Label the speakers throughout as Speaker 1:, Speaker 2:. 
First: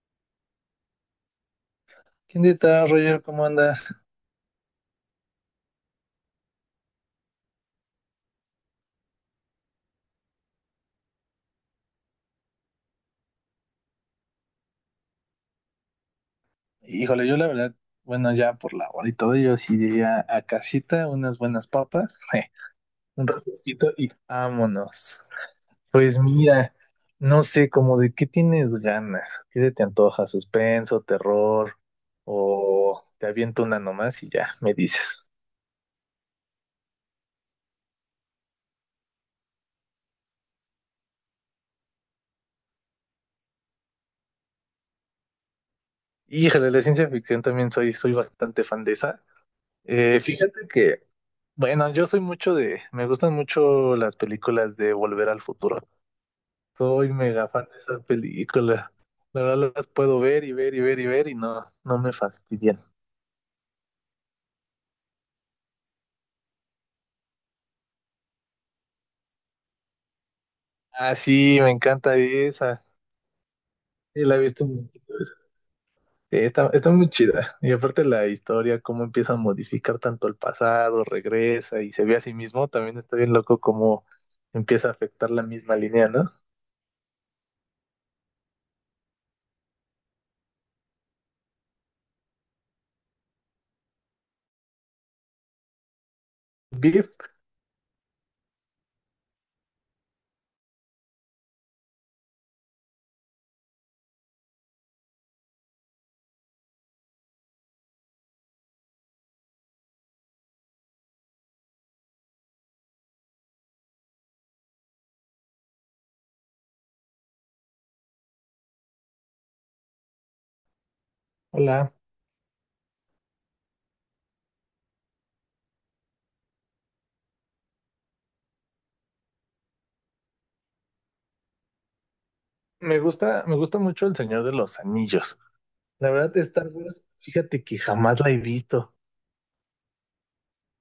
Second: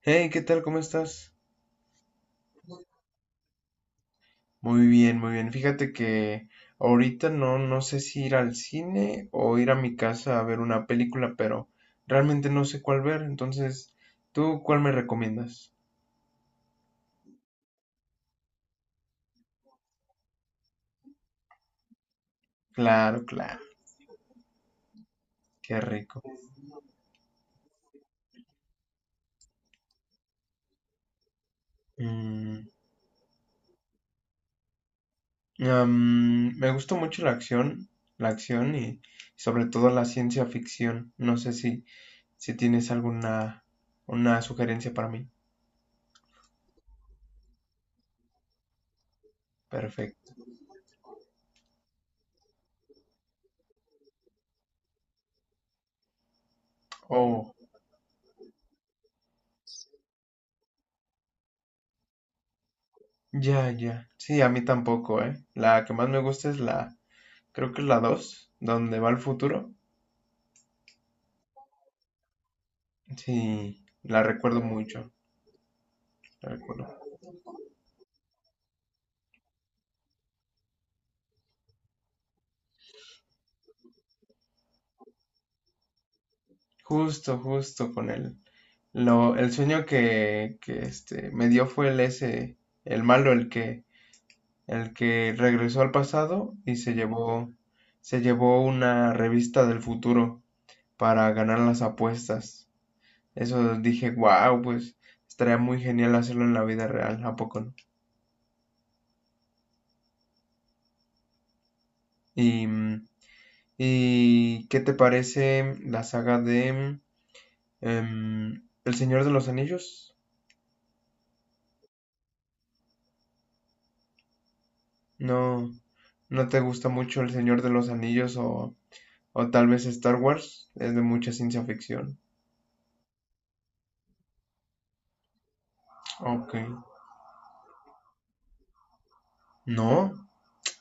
Speaker 1: Hey, ¿qué tal? ¿Cómo estás?
Speaker 2: ¿Qué onda, Roger? ¿Cómo andas?
Speaker 1: Muy bien, muy bien. Fíjate que ahorita no, no sé si ir al cine o ir a mi casa a ver una película, pero realmente no sé cuál ver. Entonces, ¿tú cuál me recomiendas?
Speaker 2: Híjole, yo la verdad, bueno, ya por la hora y todo, yo sí diría a casita, unas buenas papas,
Speaker 1: Claro,
Speaker 2: un
Speaker 1: claro.
Speaker 2: refresquito y vámonos.
Speaker 1: Qué
Speaker 2: Pues
Speaker 1: rico.
Speaker 2: mira, no sé, como de qué tienes ganas, qué se te antoja, suspenso, terror,
Speaker 1: Mm,
Speaker 2: o te aviento una nomás y ya me dices.
Speaker 1: Me gusta mucho la acción y sobre todo la ciencia ficción. No sé si tienes alguna una sugerencia para mí.
Speaker 2: Híjole, la ciencia ficción también soy bastante fan de esa.
Speaker 1: Perfecto.
Speaker 2: Fíjate que, bueno, yo soy mucho de, me gustan mucho las películas de Volver al Futuro. Soy mega
Speaker 1: Oh.
Speaker 2: fan de esas películas. La verdad las puedo ver y ver y ver y ver y no, no me fastidian.
Speaker 1: Ya, ya. Sí, a mí tampoco, ¿eh? La que más me gusta es la, creo que es la dos donde va el futuro.
Speaker 2: Ah, sí, me encanta esa.
Speaker 1: Sí,
Speaker 2: Sí,
Speaker 1: la
Speaker 2: la he
Speaker 1: recuerdo
Speaker 2: visto un
Speaker 1: mucho,
Speaker 2: poquito esa. Sí,
Speaker 1: la
Speaker 2: está
Speaker 1: recuerdo.
Speaker 2: muy chida. Y aparte la historia, cómo empieza a modificar tanto el pasado, regresa y se ve a sí mismo, también está bien loco cómo empieza a afectar la misma línea, ¿no?
Speaker 1: Justo, justo con él. El sueño que me dio fue el ese, el malo, el que regresó al pasado y
Speaker 2: Biff,
Speaker 1: se llevó una revista del futuro para ganar las apuestas. Eso dije, wow, pues estaría muy genial hacerlo en la vida real, ¿a poco no? Y, mm, ¿Y qué te parece la saga de El Señor de los Anillos?
Speaker 2: hola.
Speaker 1: ¿No, no te gusta mucho El Señor de los Anillos o tal vez Star Wars? Es de mucha ciencia ficción.
Speaker 2: Me gusta mucho El Señor de los Anillos. La verdad,
Speaker 1: Ok.
Speaker 2: Star Wars, fíjate que jamás la he visto.
Speaker 1: No,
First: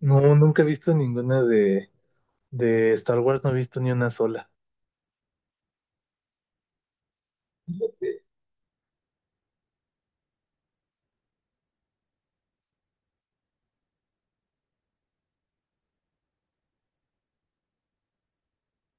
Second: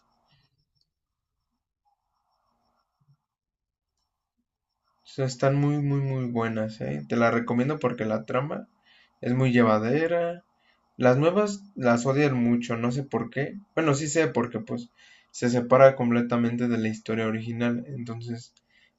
Speaker 2: No, nunca he visto ninguna de, de Star Wars no he visto ni una sola.
Speaker 1: están muy, muy, muy buenas, ¿eh? Te la recomiendo porque la trama es muy llevadera. Las nuevas las odian mucho, no sé por qué. Bueno, sí sé porque pues se separa completamente de la historia original, entonces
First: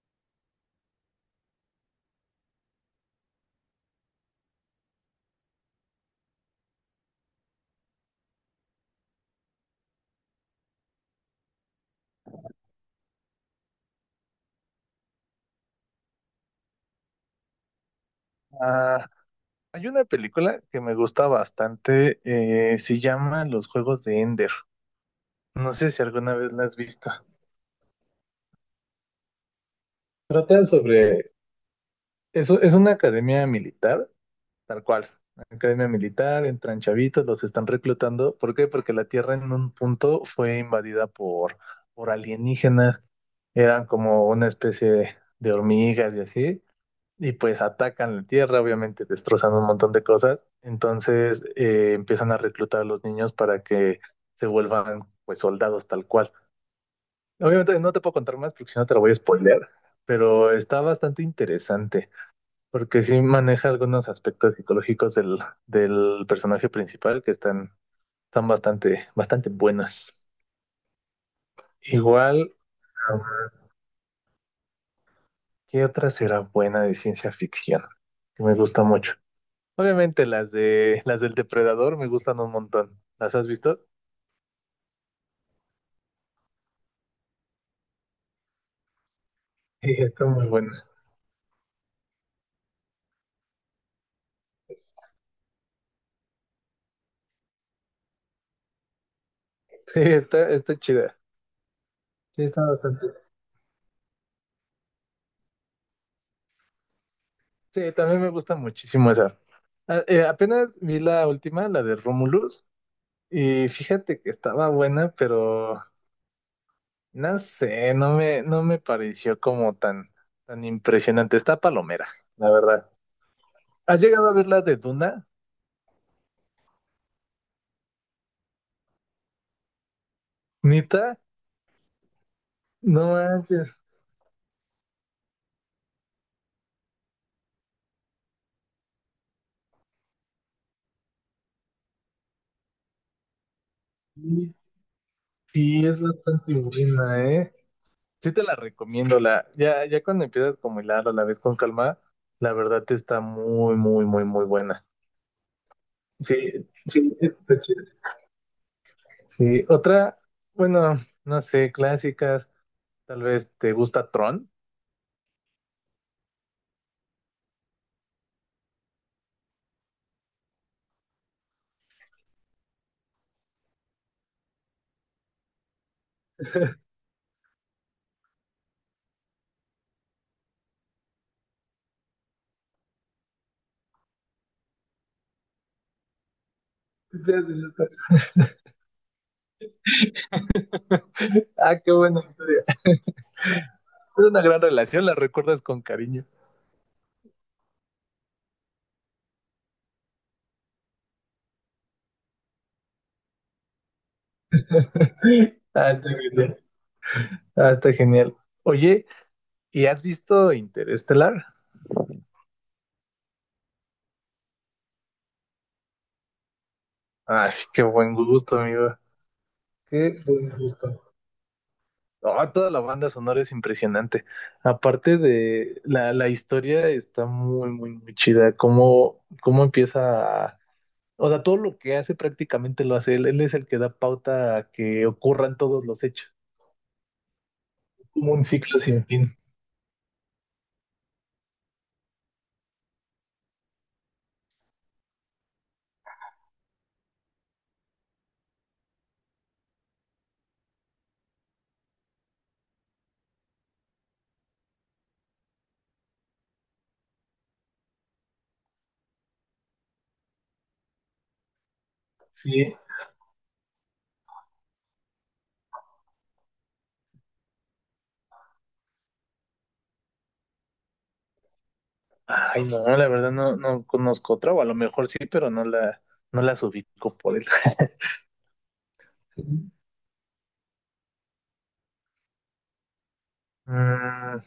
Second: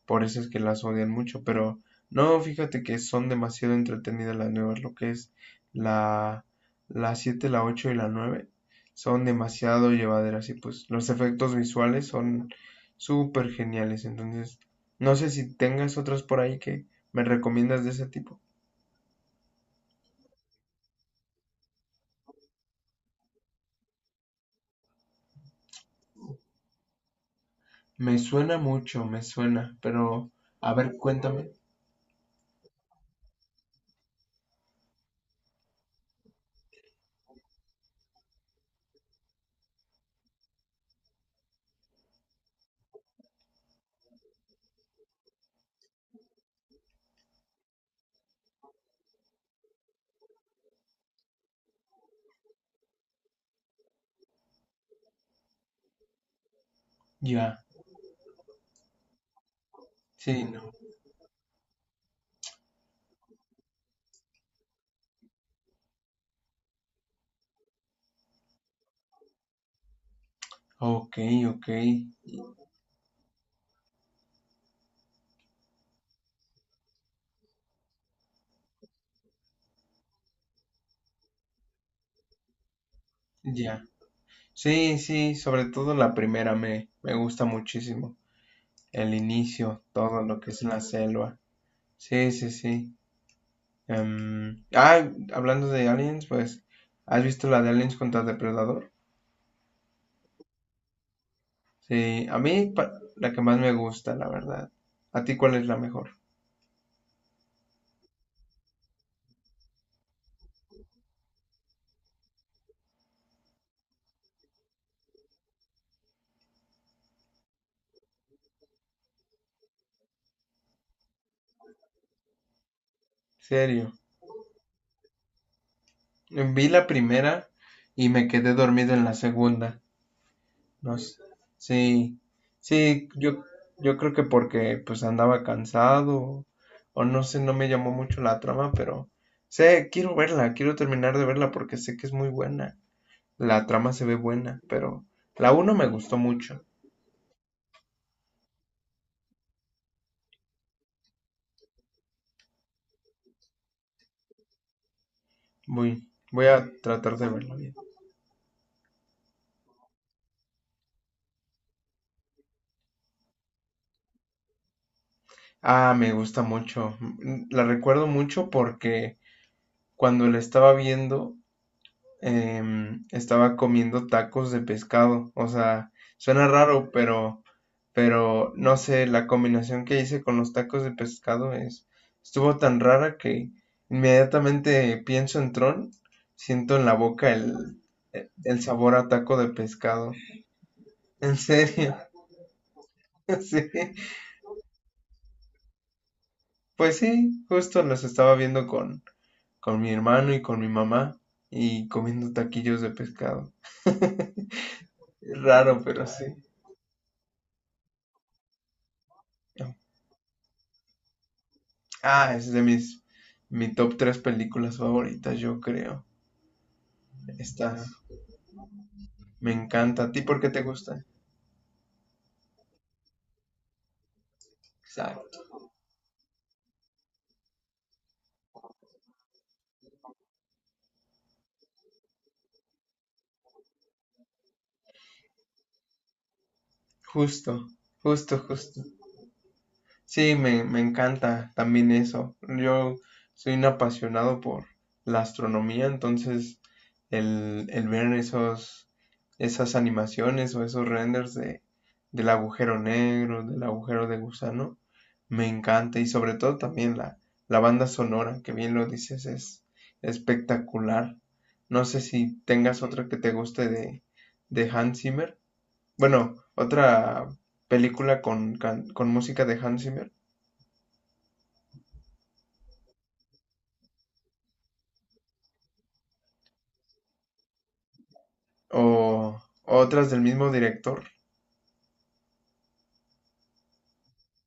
Speaker 1: por eso es que las odian mucho, pero no, fíjate que son demasiado entretenidas las nuevas, lo que es la la 7 la 8 y la 9 son demasiado llevaderas y pues los efectos visuales son súper geniales, entonces no sé si tengas otras por ahí que me recomiendas de ese tipo.
Speaker 2: Ah, hay una película que me gusta bastante, se llama Los Juegos de Ender. No sé si alguna vez la has visto.
Speaker 1: Me suena mucho, me suena, pero
Speaker 2: Trata
Speaker 1: a ver,
Speaker 2: sobre,
Speaker 1: cuéntame.
Speaker 2: eso es una academia militar, tal cual. Academia militar, entran chavitos, los están reclutando. ¿Por qué? Porque la Tierra en un punto fue invadida por alienígenas. Eran como una especie de hormigas y así. Y pues atacan la tierra, obviamente destrozando un montón de cosas. Entonces empiezan a reclutar a los niños para que se vuelvan pues soldados tal cual.
Speaker 1: Ya,
Speaker 2: Obviamente no te puedo contar más porque si no te lo voy a spoilear,
Speaker 1: sí,
Speaker 2: pero
Speaker 1: no.
Speaker 2: está bastante interesante porque sí maneja algunos aspectos psicológicos del personaje principal que están bastante, bastante buenos.
Speaker 1: Ok, ok,
Speaker 2: Igual, ¿qué otra será buena de ciencia ficción? Que me gusta mucho. Obviamente las del depredador me gustan un montón. ¿Las has visto?
Speaker 1: ya. Sí, sí, sobre todo la primera me gusta muchísimo. El inicio,
Speaker 2: Sí,
Speaker 1: todo
Speaker 2: está
Speaker 1: lo
Speaker 2: muy
Speaker 1: que es la
Speaker 2: buena.
Speaker 1: selva. Sí, sí, sí. Ah, hablando de Aliens, pues, ¿has visto la de Aliens contra Depredador?
Speaker 2: Sí, está chida.
Speaker 1: Sí, a
Speaker 2: Sí,
Speaker 1: mí
Speaker 2: está bastante.
Speaker 1: la que más me gusta, la verdad. ¿A ti cuál es la mejor?
Speaker 2: Sí, también me gusta muchísimo esa. Apenas vi la última, la de Romulus, y fíjate que estaba buena, pero no sé, no me pareció como tan, tan impresionante. Está palomera, la verdad.
Speaker 1: Serio.
Speaker 2: ¿Has llegado a ver la de Duna?
Speaker 1: Vi la primera y me quedé dormido en la segunda. No
Speaker 2: Nita,
Speaker 1: s- Sí, sí,
Speaker 2: no
Speaker 1: yo,
Speaker 2: manches.
Speaker 1: yo creo que porque pues andaba cansado o, no sé, no me llamó mucho la trama, pero sé, quiero verla, quiero terminar de verla porque sé que es muy buena. La trama se ve
Speaker 2: Sí,
Speaker 1: buena, pero la uno me
Speaker 2: sí, es
Speaker 1: gustó
Speaker 2: bastante
Speaker 1: mucho.
Speaker 2: buena, ¿eh? Sí te la recomiendo, la, ya, ya cuando empiezas como hilarla, la ves con calma, la verdad te está muy, muy, muy, muy buena.
Speaker 1: Voy,
Speaker 2: Sí,
Speaker 1: voy a
Speaker 2: sí,
Speaker 1: tratar
Speaker 2: sí,
Speaker 1: de verla
Speaker 2: está
Speaker 1: bien.
Speaker 2: chida. Sí, otra, bueno, no sé, clásicas, tal vez te gusta Tron.
Speaker 1: Ah, me gusta mucho. La recuerdo mucho porque cuando la estaba viendo estaba comiendo tacos de pescado. O sea, suena raro, pero no sé, la combinación que hice con los tacos de pescado es, estuvo tan rara que inmediatamente pienso en Tron, siento en la boca
Speaker 2: Ya sé, ya
Speaker 1: el,
Speaker 2: está, chida.
Speaker 1: el sabor a taco de pescado. En
Speaker 2: Ah, qué
Speaker 1: serio,
Speaker 2: buena historia.
Speaker 1: sí.
Speaker 2: Es una gran relación, la recuerdas con cariño.
Speaker 1: Pues sí, justo los estaba viendo con mi hermano y con mi mamá y comiendo taquillos de pescado. Raro,
Speaker 2: Ah,
Speaker 1: pero
Speaker 2: está
Speaker 1: sí.
Speaker 2: genial. Ah, está genial. Oye, ¿y has visto Interestelar?
Speaker 1: Ah, es de mis mi top tres películas favoritas, yo creo.
Speaker 2: Ah, sí,
Speaker 1: Esta
Speaker 2: qué buen gusto, amigo.
Speaker 1: me encanta. ¿A
Speaker 2: Qué
Speaker 1: ti por qué
Speaker 2: buen
Speaker 1: te
Speaker 2: gusto.
Speaker 1: gusta?
Speaker 2: Ah, toda la banda sonora es impresionante. Aparte
Speaker 1: Exacto.
Speaker 2: de la historia está muy, muy, muy chida. Cómo empieza a- O sea, todo lo que hace prácticamente lo hace él. Él es el que da pauta a que ocurran todos los hechos.
Speaker 1: Justo,
Speaker 2: Como
Speaker 1: justo,
Speaker 2: un ciclo
Speaker 1: justo.
Speaker 2: sin fin.
Speaker 1: Sí, me encanta también eso. Yo soy un apasionado por la astronomía, entonces el ver esas animaciones o esos renders del agujero negro, del agujero de gusano, me encanta. Y sobre todo también la banda sonora, que bien lo dices, es espectacular. No sé si
Speaker 2: Sí.
Speaker 1: tengas otra que te guste de Hans Zimmer. Bueno, otra película con música de Hans Zimmer.
Speaker 2: Ay, no, la verdad no conozco otra, o a lo mejor sí, pero no la, no las ubico por él.
Speaker 1: O otras del mismo director.
Speaker 2: Mm,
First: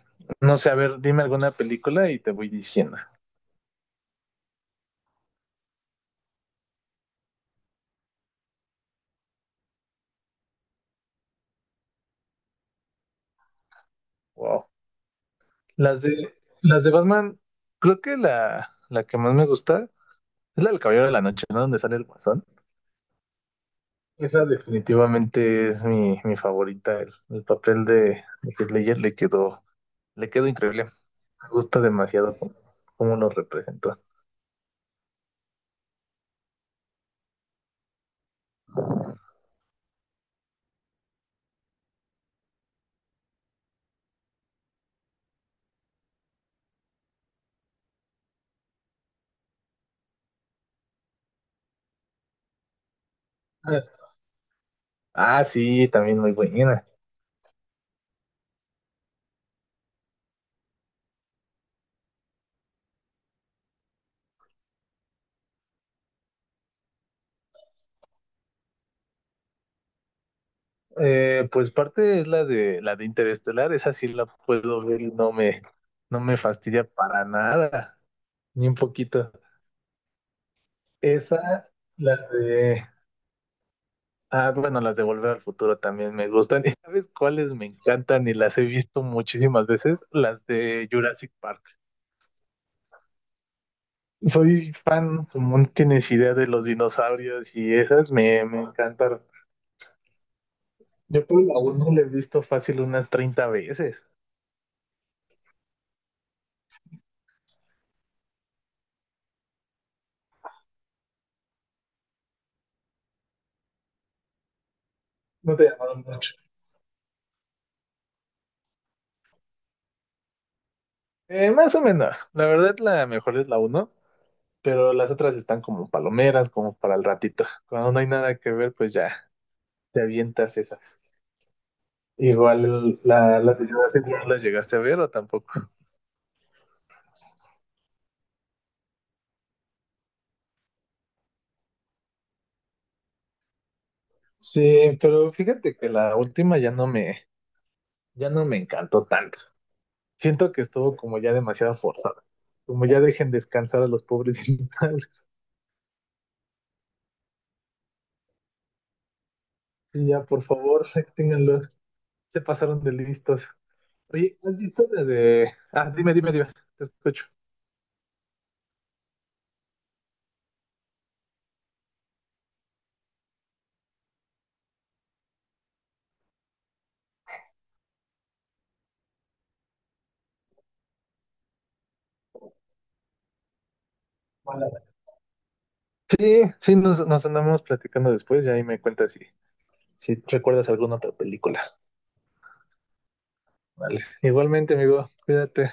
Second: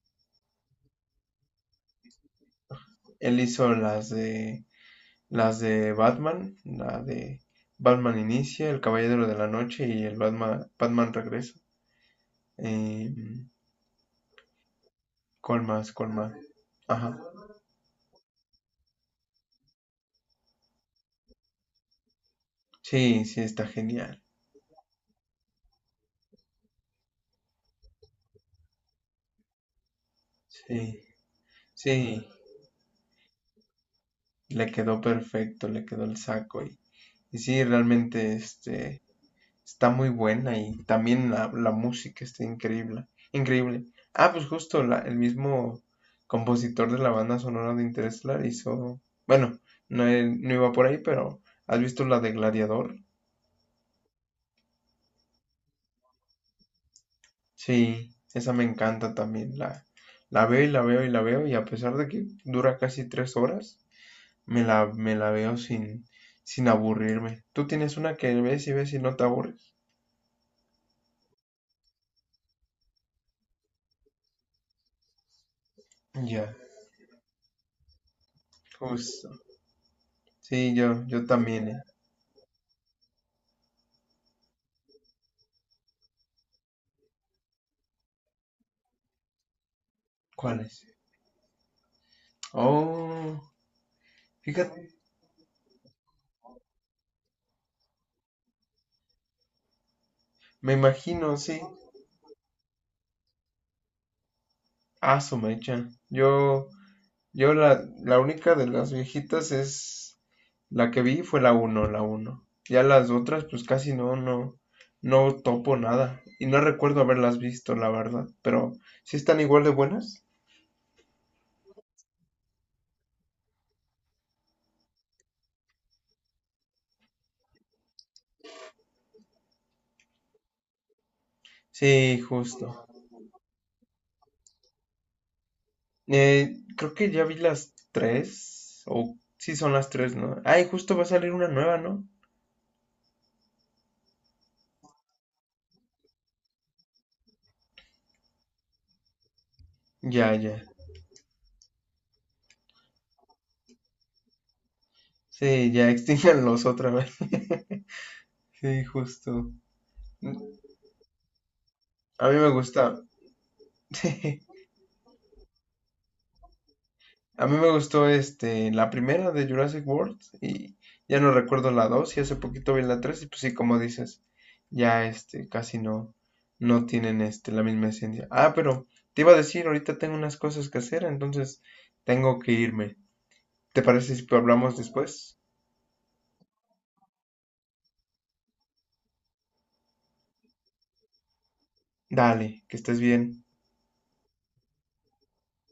Speaker 2: no sé, a ver, dime alguna película y te voy diciendo.
Speaker 1: Él hizo las de Batman, la de Batman Inicia, El Caballero de la Noche y el Batman Regresa. Eh,
Speaker 2: Wow.
Speaker 1: ¿Cuál más?
Speaker 2: Las
Speaker 1: ¿Cuál más?
Speaker 2: de, las de
Speaker 1: Ajá.
Speaker 2: Batman, creo que la que más me gusta es la del Caballero de la Noche, ¿no? Donde sale el Guasón.
Speaker 1: Sí, sí, está genial.
Speaker 2: Esa definitivamente es mi favorita. El papel de Heath Ledger le quedó increíble.
Speaker 1: Sí,
Speaker 2: Me gusta
Speaker 1: sí.
Speaker 2: demasiado cómo lo representó.
Speaker 1: Le quedó perfecto, le quedó el saco. Y sí, realmente, está muy buena y también la música está increíble. Increíble. Ah, pues justo el mismo compositor de la banda sonora de Interstellar hizo. Bueno, no, no iba por ahí, pero ¿has visto la de Gladiador?
Speaker 2: Ah, ah, sí, también muy buena.
Speaker 1: Sí, esa me encanta también. La veo y la veo y la veo, y a pesar de que dura casi 3 horas, me la veo sin aburrirme. ¿Tú tienes una que ves y ves y no te aburres?
Speaker 2: Pues parte es la de Interestelar, esa sí la puedo ver y no me
Speaker 1: Ya,
Speaker 2: fastidia para nada, ni un poquito.
Speaker 1: justo. Sí, yo también,
Speaker 2: Esa,
Speaker 1: ¿eh?
Speaker 2: la de Ah, bueno, las de Volver al Futuro también me gustan. ¿Y sabes cuáles me encantan? Y las he visto muchísimas veces, las
Speaker 1: ¿Cuál es?
Speaker 2: de Jurassic Park.
Speaker 1: Oh,
Speaker 2: Soy
Speaker 1: fíjate,
Speaker 2: fan, como no tienes idea de los dinosaurios y esas me encantan.
Speaker 1: me
Speaker 2: Yo
Speaker 1: imagino,
Speaker 2: creo que
Speaker 1: sí.
Speaker 2: aún no la he visto fácil unas 30 veces.
Speaker 1: Ah, su mecha. Yo la única de las viejitas es la que vi fue la uno. Ya las otras, pues casi no, no, no
Speaker 2: No te
Speaker 1: topo
Speaker 2: llamaron
Speaker 1: nada.
Speaker 2: mucho.
Speaker 1: Y no recuerdo haberlas visto, la verdad. Pero, ¿sí están igual de buenas?
Speaker 2: Más o menos. La verdad, la mejor es la uno, pero las otras están como palomeras, como para el ratito. Cuando no hay nada que ver, pues ya te avientas esas.
Speaker 1: Sí, justo.
Speaker 2: Igual la de Jurassic World las llegaste a ver o tampoco.
Speaker 1: Creo que ya vi las tres. O sí son las tres, ¿no? Ay, justo va a salir una nueva, ¿no?
Speaker 2: Sí, pero fíjate que la última ya no me encantó tanto.
Speaker 1: Ya,
Speaker 2: Siento
Speaker 1: ya.
Speaker 2: que estuvo como ya demasiado forzada. Como ya dejen descansar a los pobres dinosaurios.
Speaker 1: Sí, ya extinganlos otra vez. Sí, justo.
Speaker 2: Y ya, por favor, extínganlos.
Speaker 1: A mí
Speaker 2: Se
Speaker 1: me
Speaker 2: pasaron
Speaker 1: gusta.
Speaker 2: de listos. Oye, ¿has visto la de...? Ah, dime, dime, dime. Te escucho.
Speaker 1: A mí me gustó la primera de Jurassic World y ya no recuerdo la 2 y hace poquito vi la 3 y pues sí, como dices, ya casi no, no tienen la misma esencia. Ah, pero te iba a decir, ahorita tengo unas cosas que hacer, entonces tengo que irme. ¿Te parece si hablamos
Speaker 2: Hola.
Speaker 1: después?
Speaker 2: Sí, sí, nos andamos platicando después y ahí me cuentas si recuerdas alguna otra película.
Speaker 1: Dale, que estés bien.
Speaker 2: Vale. Igualmente, amigo. Cuídate.